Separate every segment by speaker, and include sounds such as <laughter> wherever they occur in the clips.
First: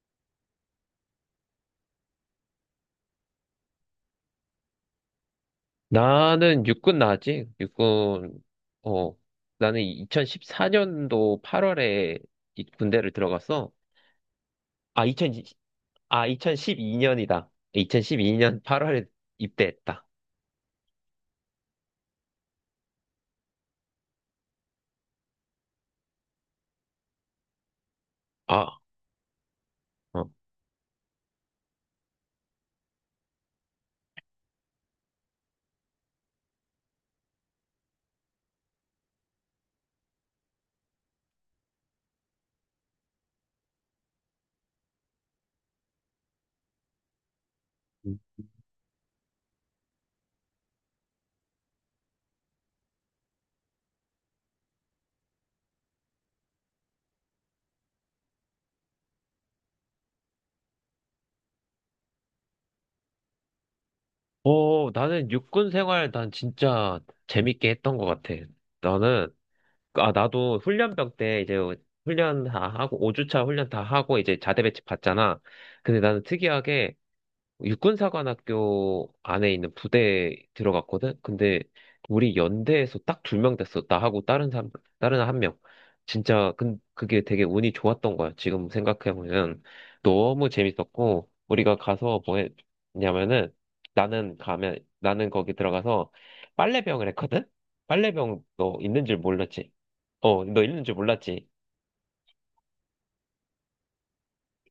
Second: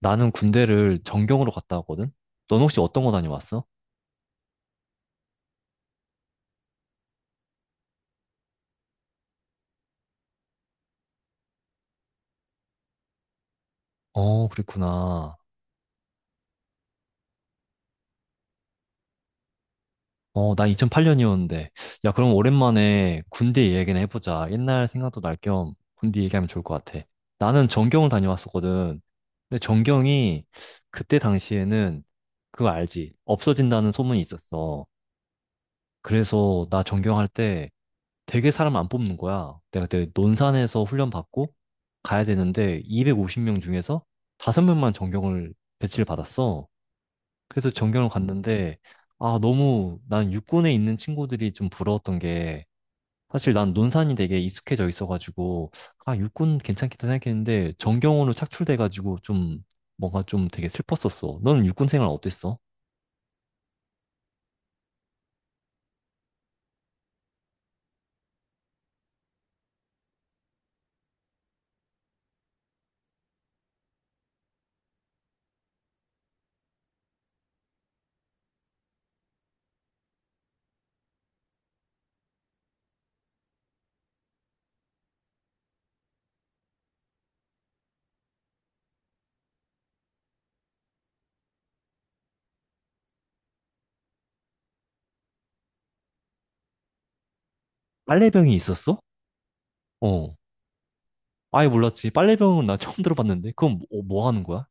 Speaker 1: 나는 군대를 전경으로 갔다 왔거든? 넌 혹시 어떤 거 다녀왔어?
Speaker 2: 나는 육군 나왔지? 육군, 어, 나는 2014년도 8월에 군대를 들어갔어.
Speaker 1: 어,
Speaker 2: 아, 2 0
Speaker 1: 그랬구나.
Speaker 2: 0 아, 2012년이다. 2012년 8월에 입대했다.
Speaker 1: 어, 나 2008년이었는데. 야, 그럼 오랜만에 군대 얘기나 해보자. 옛날 생각도 날 겸 군대 얘기하면 좋을 것 같아. 나는 전경을
Speaker 2: 아,
Speaker 1: 다녀왔었거든. 근데
Speaker 2: 어.
Speaker 1: 전경이 그때 당시에는 그거 알지? 없어진다는 소문이 있었어. 그래서 나 전경할 때 되게 사람 안 뽑는 거야. 내가 그때 논산에서 훈련 받고 가야 되는데 250명 중에서 5명만 전경을 배치를 받았어. 그래서 전경을 갔는데 아, 너무 난 육군에 있는 친구들이 좀 부러웠던 게 사실 난 논산이 되게 익숙해져 있어가지고 아, 육군 괜찮겠다 생각했는데 전경으로 착출돼가지고 좀 뭔가 좀 되게 슬펐었어. 너는 육군 생활 어땠어?
Speaker 2: 어, 나는 육군 생활 난 진짜 재밌게 했던 것 같아. 나는, 나도 훈련병 때 이제 훈련 다 하고, 5주차 훈련 다 하고 이제 자대 배치 받잖아. 근데 나는 특이하게 육군사관학교 안에 있는 부대에 들어갔거든? 근데 우리 연대에서 딱 두 명 됐어. 나하고 다른 사람, 다른 한 명. 진짜, 그게 되게 운이 좋았던 거야. 지금 생각해보면. 너무 재밌었고, 우리가 가서 뭐 했냐면은, 나는 거기 들어가서 빨래병을 했거든? 빨래병
Speaker 1: 빨래병이
Speaker 2: 너
Speaker 1: 있었어?
Speaker 2: 있는 줄 몰랐지?
Speaker 1: 어.
Speaker 2: 어, 너 있는 줄 몰랐지?
Speaker 1: 아예 몰랐지. 빨래병은 나 <laughs> 처음 들어봤는데 그건 뭐, 어, 뭐 하는 거야?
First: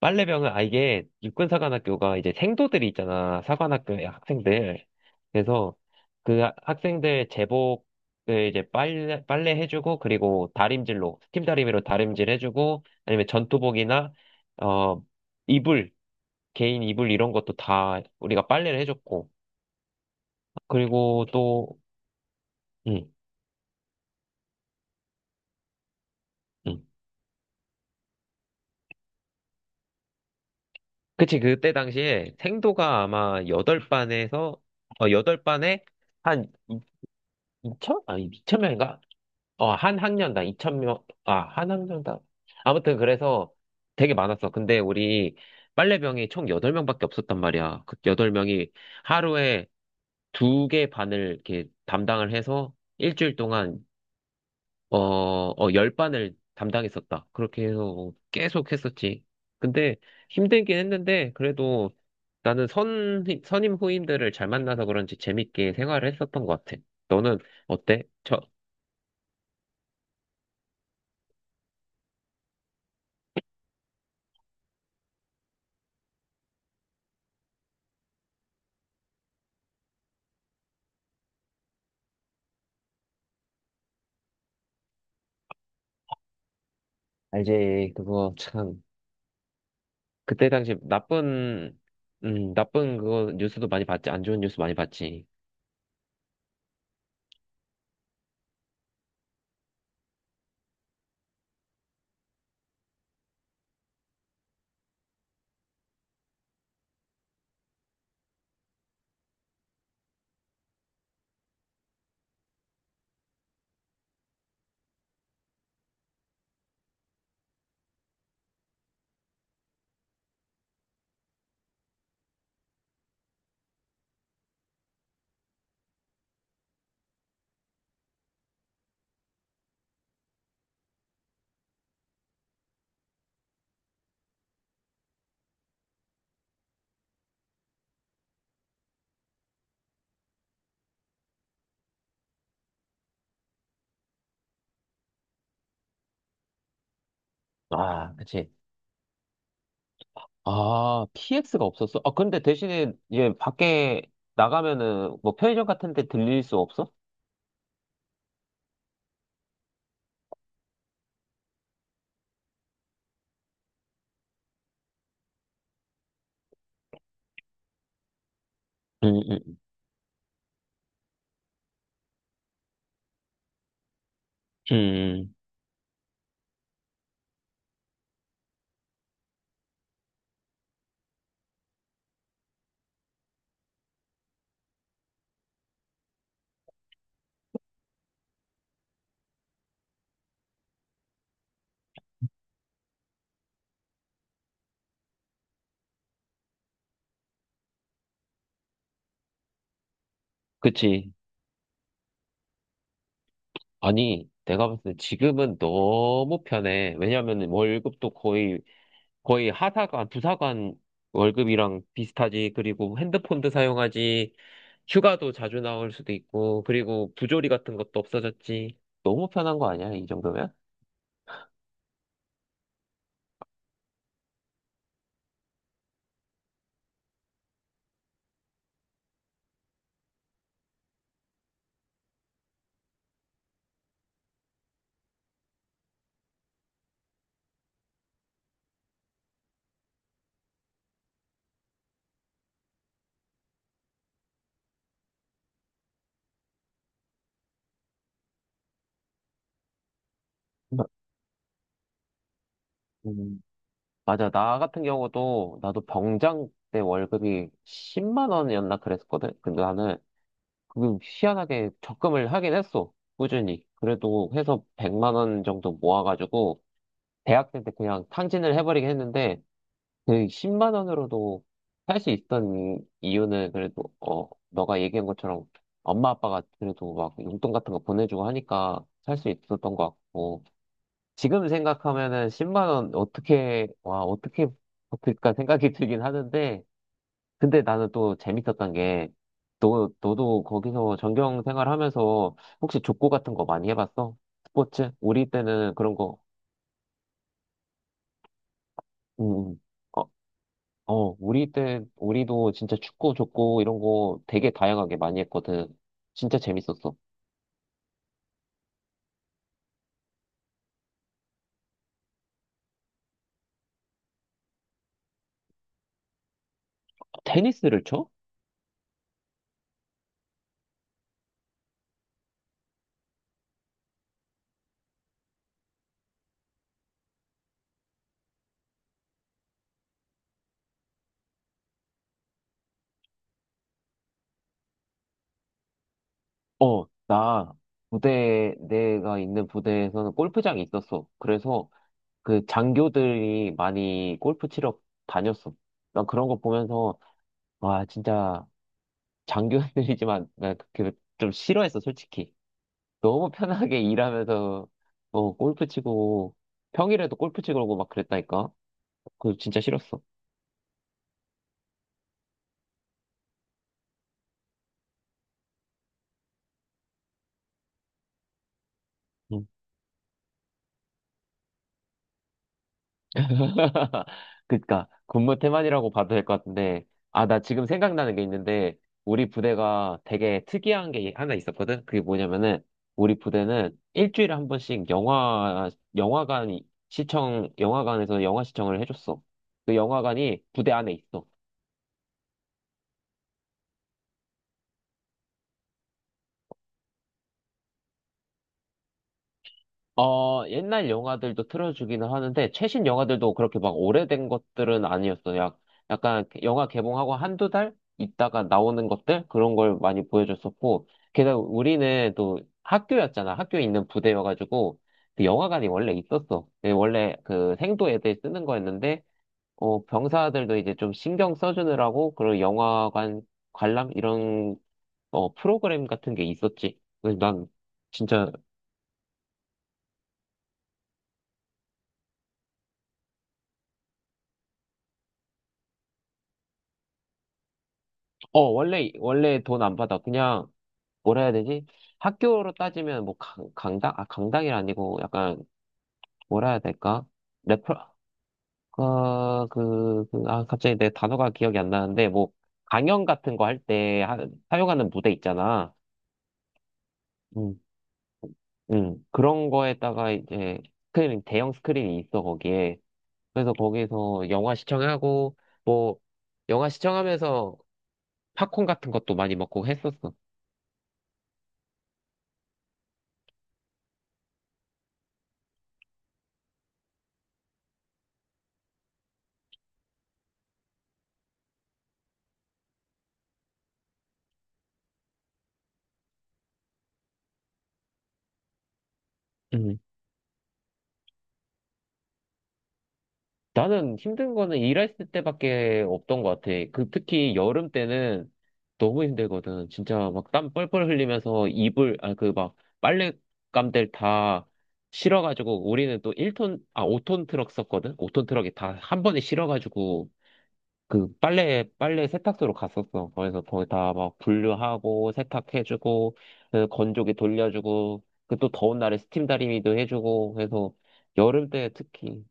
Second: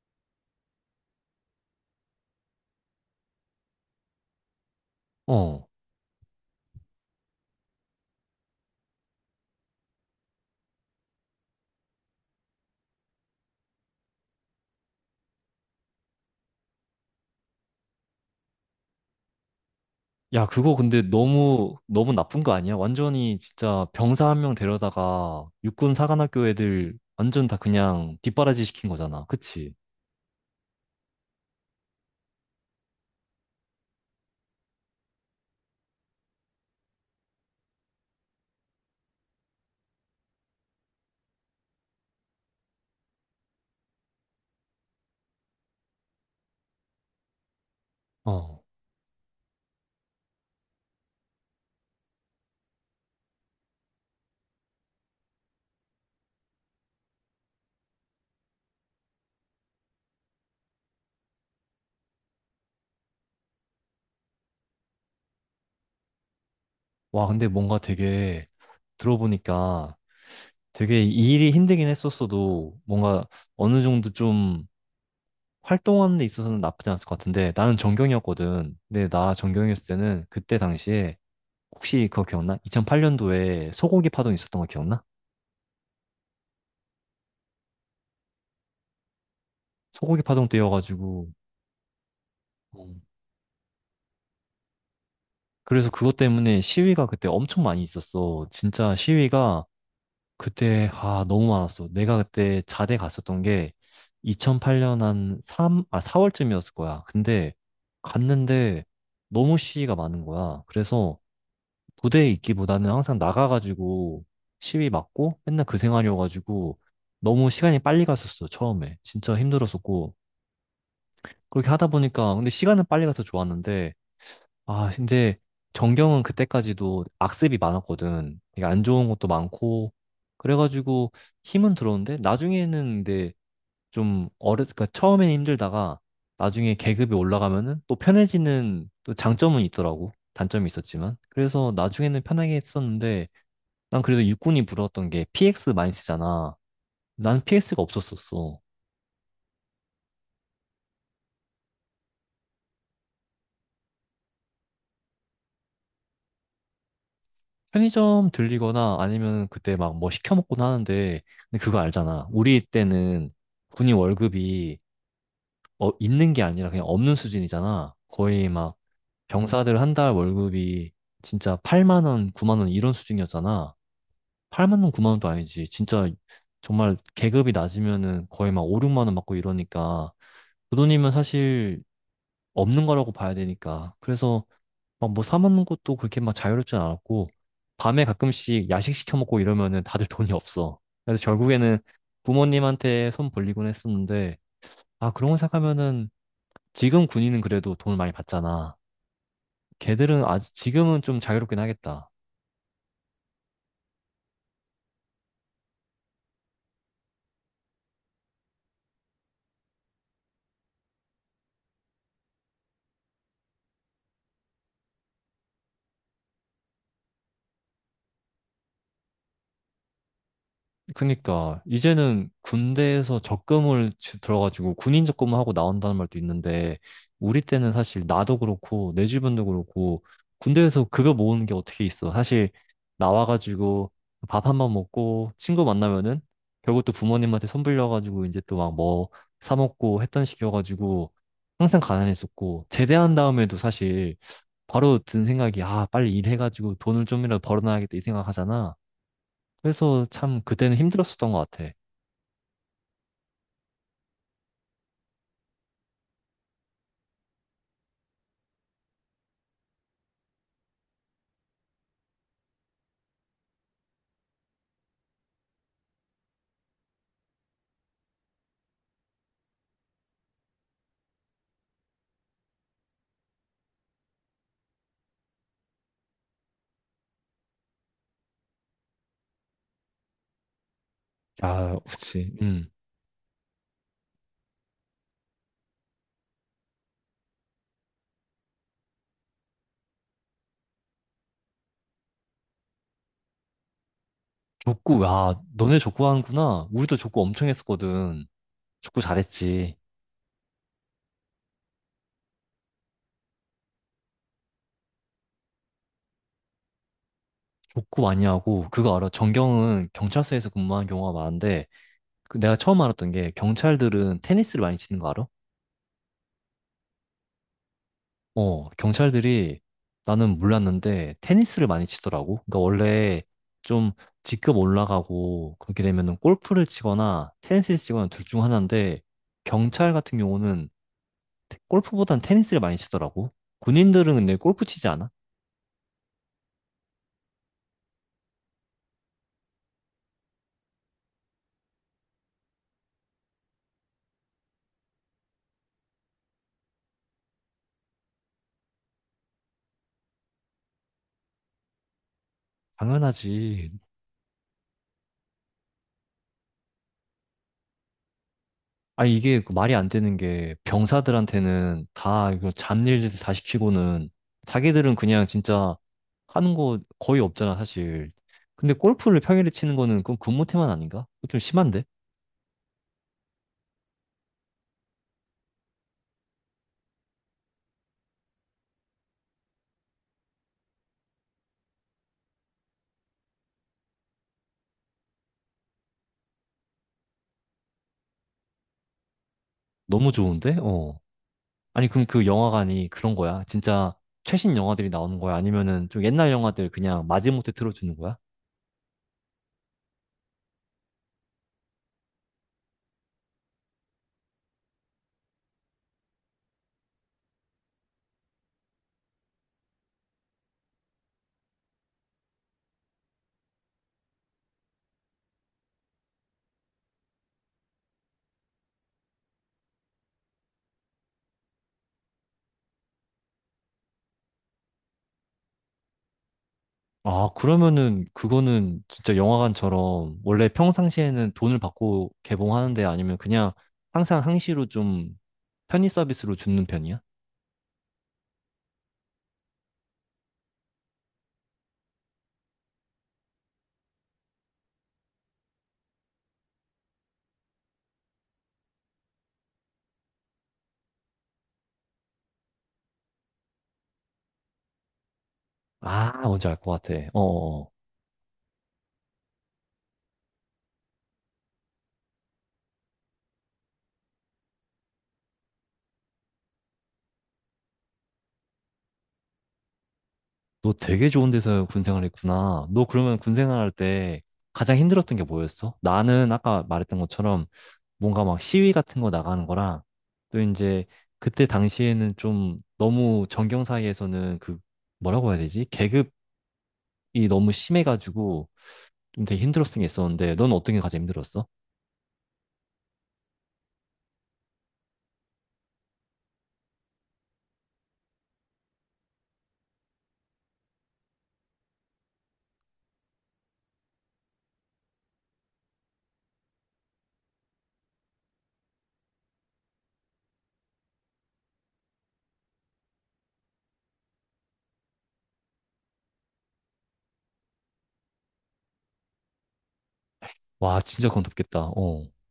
Speaker 2: 이게 육군사관학교가 이제 생도들이 있잖아. 사관학교의 학생들.
Speaker 1: 어.
Speaker 2: 그래서 그 학생들 제복을 이제 빨래 해주고, 그리고 다림질로, 스팀 다리미로 다림질 해주고, 아니면 전투복이나, 어, 이불, 개인 이불 이런 것도 다 우리가 빨래를 해줬고,
Speaker 1: 야, 그거 근데
Speaker 2: 그리고
Speaker 1: 너무,
Speaker 2: 또,
Speaker 1: 너무 나쁜 거 아니야?
Speaker 2: 응,
Speaker 1: 완전히 진짜 병사 한 명 데려다가 육군 사관학교
Speaker 2: 응.
Speaker 1: 애들 완전 다 그냥 뒷바라지 시킨 거잖아. 그치?
Speaker 2: 그치, 그때 당시에 생도가 아마 여덟 반에 한 2천? 아니, 2,000명인가? 한 학년당 2,000명, 아, 한 학년당. 아무튼 그래서 되게 많았어. 근데 우리 빨래병이 총 8명밖에 없었단 말이야. 그
Speaker 1: 어.
Speaker 2: 8명이 하루에 두 개 반을 이렇게 담당을 해서 일주일 동안, 10반을 담당했었다. 그렇게 해서 계속 했었지. 근데 힘들긴 했는데, 그래도 나는 선임 후임들을 잘 만나서 그런지 재밌게 생활을 했었던 것 같아.
Speaker 1: 와,
Speaker 2: 너는
Speaker 1: 근데 뭔가
Speaker 2: 어때?
Speaker 1: 되게 들어보니까 되게 이 일이 힘들긴 했었어도 뭔가 어느 정도 좀 활동하는 데 있어서는 나쁘지 않았을 것 같은데 나는 전경이었거든. 근데 나 전경이었을 때는 그때 당시에 혹시 그거 기억나? 2008년도에 소고기 파동 있었던 거 기억나?
Speaker 2: 알지. 그거 참.
Speaker 1: 소고기 파동
Speaker 2: 그때 당시
Speaker 1: 때여가지고
Speaker 2: 나쁜 그거 뉴스도 많이 봤지. 안 좋은 뉴스 많이 봤지.
Speaker 1: 그래서 그것 때문에 시위가 그때 엄청 많이 있었어. 진짜 시위가 그때, 아, 너무 많았어. 내가 그때 자대 갔었던 게 2008년 한 3, 아, 4월쯤이었을 거야. 근데 갔는데 너무 시위가 많은 거야. 그래서 부대에 있기보다는 항상 나가가지고 시위 맞고 맨날 그 생활이어가지고 너무 시간이 빨리 갔었어, 처음에. 진짜 힘들었었고. 그렇게 하다 보니까, 근데 시간은 빨리 가서 좋았는데, 아, 근데 전경은 그때까지도 악습이 많았거든. 되게 안 좋은 것도 많고. 그래가지고 힘은 들었는데 나중에는 근데 그러니까 처음엔 힘들다가 나중에 계급이 올라가면은 또 편해지는 또 장점은 있더라고. 단점이 있었지만. 그래서 나중에는 편하게 했었는데 난 그래도 육군이 부러웠던 게 PX 많이 쓰잖아. 난 PX가
Speaker 2: 아, 그치.
Speaker 1: 없었었어.
Speaker 2: 아, PX가 없었어? 아, 근데 대신에 이제 밖에 나가면은 뭐 편의점 같은 데 들릴 수 없어?
Speaker 1: 편의점 들리거나 아니면 그때 막 뭐 시켜 먹곤 하는데 근데 그거 알잖아. 우리 때는 군인 월급이 어, 있는 게 아니라 그냥 없는 수준이잖아. 거의 막
Speaker 2: 음, 음,
Speaker 1: 병사들 한 달 월급이 진짜 8만 원, 9만 원 이런 수준이었잖아. 8만 원, 9만 원도
Speaker 2: 음,
Speaker 1: 아니지. 진짜 정말 계급이 낮으면은 거의 막 5, 6만 원 받고 이러니까 그 돈이면 사실 없는 거라고 봐야 되니까. 그래서 막 뭐 사 먹는 것도 그렇게 막 자유롭진 않았고 밤에 가끔씩 야식 시켜 먹고 이러면은 다들 <laughs> 돈이 없어. 그래서 결국에는 부모님한테 손 벌리곤 했었는데 아 그런 거 생각하면은 지금 군인은 그래도 돈을 많이 받잖아. 걔들은 아직 지금은
Speaker 2: 그치.
Speaker 1: 좀 자유롭긴 하겠다.
Speaker 2: 아니, 내가 봤을 때 지금은 너무 편해. 왜냐면 월급도 거의 하사관, 부사관 월급이랑 비슷하지. 그리고 핸드폰도 사용하지. 휴가도 자주 나올 수도 있고. 그리고 부조리 같은 것도 없어졌지. 너무 편한 거 아니야, 이 정도면?
Speaker 1: 그니까 이제는 군대에서 들어가지고 군인 적금을 하고 나온다는 말도 있는데 우리 때는 사실 나도 그렇고 내 주변도 그렇고 군대에서 급여 모으는 게 어떻게 있어. 사실 나와가지고 밥 한 번 먹고 친구 만나면은 결국 또 부모님한테 손 빌려가지고 이제 또 막 뭐 사 먹고 했던 식이어가지고 항상 가난했었고 제대한 다음에도 사실 바로 든 생각이 아 빨리 일해가지고 돈을 좀이라도 벌어놔야겠다 이 생각하잖아. 그래서 참 그때는
Speaker 2: 마-
Speaker 1: 힘들었었던 것 같아.
Speaker 2: 음, 맞아. 나 같은 경우도 나도 병장 때 월급이 10만 원이었나 그랬었거든. 근데 나는 그 희한하게 적금을 하긴 했어. 꾸준히. 그래도 해서 100만 원 정도 모아가지고 대학생 때 그냥 탕진을 해버리긴 했는데 그 10만 원으로도 살 수 있던 이유는 그래도 너가 얘기한 것처럼 엄마 아빠가 그래도 막 용돈 같은 거 보내주고 하니까 살 수 있었던 것 같고 지금
Speaker 1: 아,
Speaker 2: 생각하면은
Speaker 1: 그치.
Speaker 2: 10만
Speaker 1: 음.
Speaker 2: 원 어떻게 버틸까 생각이 <laughs> 들긴 하는데 근데 나는 또 재밌었던 게 너도 거기서 전경 생활하면서 혹시 족구 같은 거 많이 해봤어? 스포츠?
Speaker 1: 족구,
Speaker 2: 우리
Speaker 1: 와,
Speaker 2: 때는
Speaker 1: 너네
Speaker 2: 그런
Speaker 1: 족구
Speaker 2: 거
Speaker 1: 하는구나. 우리도 족구 엄청 했었거든. 족구
Speaker 2: 음, 음.
Speaker 1: 잘했지.
Speaker 2: 우리도 진짜 축구, 족구 이런 거 되게 다양하게 많이 했거든. 진짜 재밌었어.
Speaker 1: 족구 많이 하고, 그거 알아? 전경은 경찰서에서 근무하는 경우가 많은데, 그 내가 처음 알았던 게, 경찰들은 테니스를 많이 치는 거 알아?
Speaker 2: 테니스를 쳐?
Speaker 1: 어, 경찰들이, 나는 몰랐는데, 테니스를 많이 치더라고. 그러니까 원래 좀 직급 올라가고, 그렇게 되면은 골프를 치거나, 테니스를 치거나 둘 중 하나인데, 경찰 같은 경우는 골프보단 테니스를 많이 치더라고. 군인들은 근데 골프 치지 않아?
Speaker 2: 어, 나 내가 있는 부대에서는 골프장이 있었어. 그래서 그 장교들이 많이 골프 치러 다녔어. 난 그런 거 보면서, 와, 진짜 장교들이지만, <laughs> 좀 싫어했어, 솔직히. 너무
Speaker 1: 당연하지.
Speaker 2: 편하게 일하면서, 골프 치고, 평일에도 골프 치고 그러고 막 그랬다니까?
Speaker 1: 아니,
Speaker 2: 그거
Speaker 1: 이게 그
Speaker 2: 진짜
Speaker 1: 말이 안
Speaker 2: 싫었어.
Speaker 1: 되는 게 병사들한테는 다 이거 잡일들 다 시키고는 자기들은 그냥 진짜 하는 거 거의 없잖아, 사실. 근데 골프를 평일에 치는 거는 그건 근무 태만 아닌가? 그거 좀 심한데?
Speaker 2: <laughs> 그니까 군무 태만이라고 봐도 될 것 같은데. 아, 나 지금 생각나는 게 있는데 우리 부대가 되게 특이한 게 하나 있었거든. 그게 뭐냐면은 우리 부대는 일주일에 한 번씩 영화관 영화관에서 영화 시청을 해줬어. 그
Speaker 1: 너무
Speaker 2: 영화관이
Speaker 1: 좋은데?
Speaker 2: 부대 안에
Speaker 1: 어.
Speaker 2: 있어.
Speaker 1: 아니, 그럼 그 영화관이 그런 거야? 진짜 최신 영화들이 나오는 거야? 아니면은 좀 옛날 영화들 그냥 마지못해 틀어주는 거야?
Speaker 2: 옛날 영화들도 틀어주기는 하는데, 최신 영화들도 그렇게 막 오래된 것들은 아니었어요. 약간 영화 개봉하고 한두 달 있다가 나오는 것들? 그런 걸 많이 보여줬었고, 게다가 우리는 또 학교였잖아. 학교에 있는 부대여가지고, 그 영화관이 원래 있었어. 예, 원래 그 생도 애들 쓰는 거였는데, 병사들도 이제 좀 신경 써주느라고, 그런 영화관 관람? 이런, 프로그램 같은 게 있었지. 그래서
Speaker 1: 아, 그러면은
Speaker 2: 진짜
Speaker 1: 그거는 진짜 영화관처럼 원래 평상시에는 돈을 받고 개봉하는데 아니면 그냥 항상 항시로 좀 편의 서비스로 주는 편이야?
Speaker 2: 원래 돈 안 받아. 그냥, 뭐라 해야 되지? 학교로 따지면, 뭐, 강당? 아, 강당이 아니고, 약간, 뭐라 해야 될까? 레퍼, 어, 그, 그, 아, 갑자기 내 단어가 기억이 안 나는데, 뭐, 강연 같은 거 할 때, 사용하는 무대 있잖아.
Speaker 1: 아, 뭔지 알 것 같아.
Speaker 2: 음,
Speaker 1: 어어어.
Speaker 2: 그런 거에다가 이제, 스크린, 대형 스크린이 있어, 거기에. 그래서 거기서 영화 시청하고, 뭐, 영화 시청하면서 팝콘 같은 것도 많이 먹고 했었어.
Speaker 1: 너 되게 좋은 데서 군생활 했구나. 너 그러면 군생활 할 때 가장 힘들었던 게 뭐였어? 나는 아까 말했던 것처럼 뭔가 막 시위 같은 거 나가는 거랑 또 이제 그때 당시에는 좀 너무 정경 사이에서는 그 뭐라고 해야 되지? 계급이 너무 심해가지고 좀 되게 힘들었던 게 있었는데, 넌 어떤 게 가장 힘들었어?
Speaker 2: 나는 힘든 거는 일했을 때밖에 없던 것 같아. 그 특히 여름 때는 너무 힘들거든. 진짜 막 땀 뻘뻘 흘리면서 그 막 빨랫감들 다 실어가지고 우리는 또 5톤 트럭 썼거든? 5톤 트럭이 다 한 번에 실어가지고 그 빨래 세탁소로 갔었어. 그래서 거기 다 막 분류하고 세탁해주고 그 건조기 돌려주고 그 또 더운 날에 스팀 다리미도 해주고 해서
Speaker 1: 와, 진짜 그건
Speaker 2: 여름
Speaker 1: 덥겠다.
Speaker 2: 때
Speaker 1: 어.
Speaker 2: 특히.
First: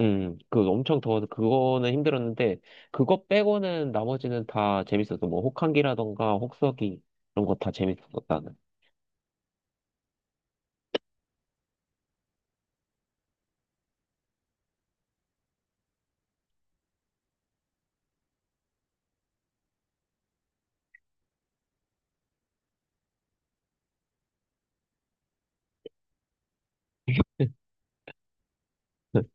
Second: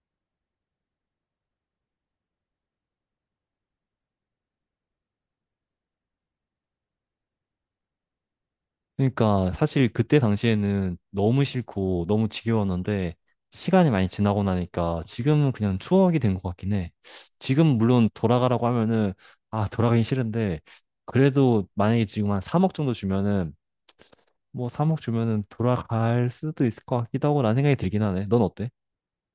Speaker 2: 그 엄청 더워서 그거는 힘들었는데, 그거 빼고는 나머지는 다 재밌었어. 뭐, 혹한기라던가, 혹서기, 이런 거 다 재밌었어, 나는.
Speaker 1: 그러니까 사실 그때 당시에는 너무 싫고 너무 지겨웠는데, 시간이 많이 지나고 나니까 지금은 그냥 추억이 된 것 같긴 해. 지금 물론 돌아가라고 하면은, 아, 돌아가긴 싫은데, 그래도 만약에 지금 한 3억 정도 주면은, 뭐 3억 주면은 돌아갈 수도 있을 것 같기도 하고 라는 생각이 들긴 하네. 넌 어때?
Speaker 2: <laughs>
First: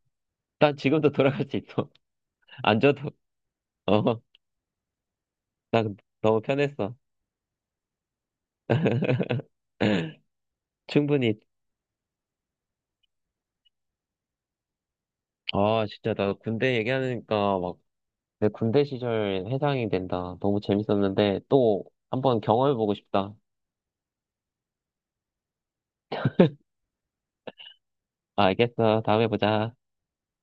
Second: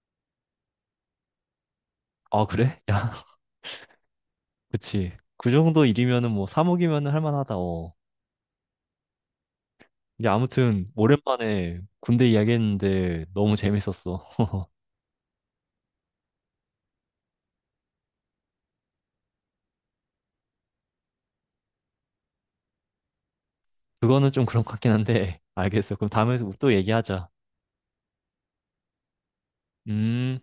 Speaker 2: 난 지금도 돌아갈 수 있어.
Speaker 1: 아,
Speaker 2: <laughs> 안
Speaker 1: 그래? <laughs>
Speaker 2: 줘도,
Speaker 1: 야,
Speaker 2: 어,
Speaker 1: 그치. 그 정도
Speaker 2: 난
Speaker 1: 일이면은
Speaker 2: 너무
Speaker 1: 뭐
Speaker 2: 편했어.
Speaker 1: 3억이면은 할 만하다. 어.
Speaker 2: <laughs>
Speaker 1: 이게 아무튼
Speaker 2: 충분히.
Speaker 1: 오랜만에 군대 이야기했는데 너무 재밌었어.
Speaker 2: 아, 진짜, 나 군대 얘기하니까 막, 내 군대 시절 회상이 된다. 너무 재밌었는데, 또, 한번 경험해보고 싶다.
Speaker 1: 그거는 좀 그런 것 같긴 한데 알겠어. 그럼 다음에 또 얘기하자.
Speaker 2: 알겠어. 다음에 보자.
Speaker 1: 음.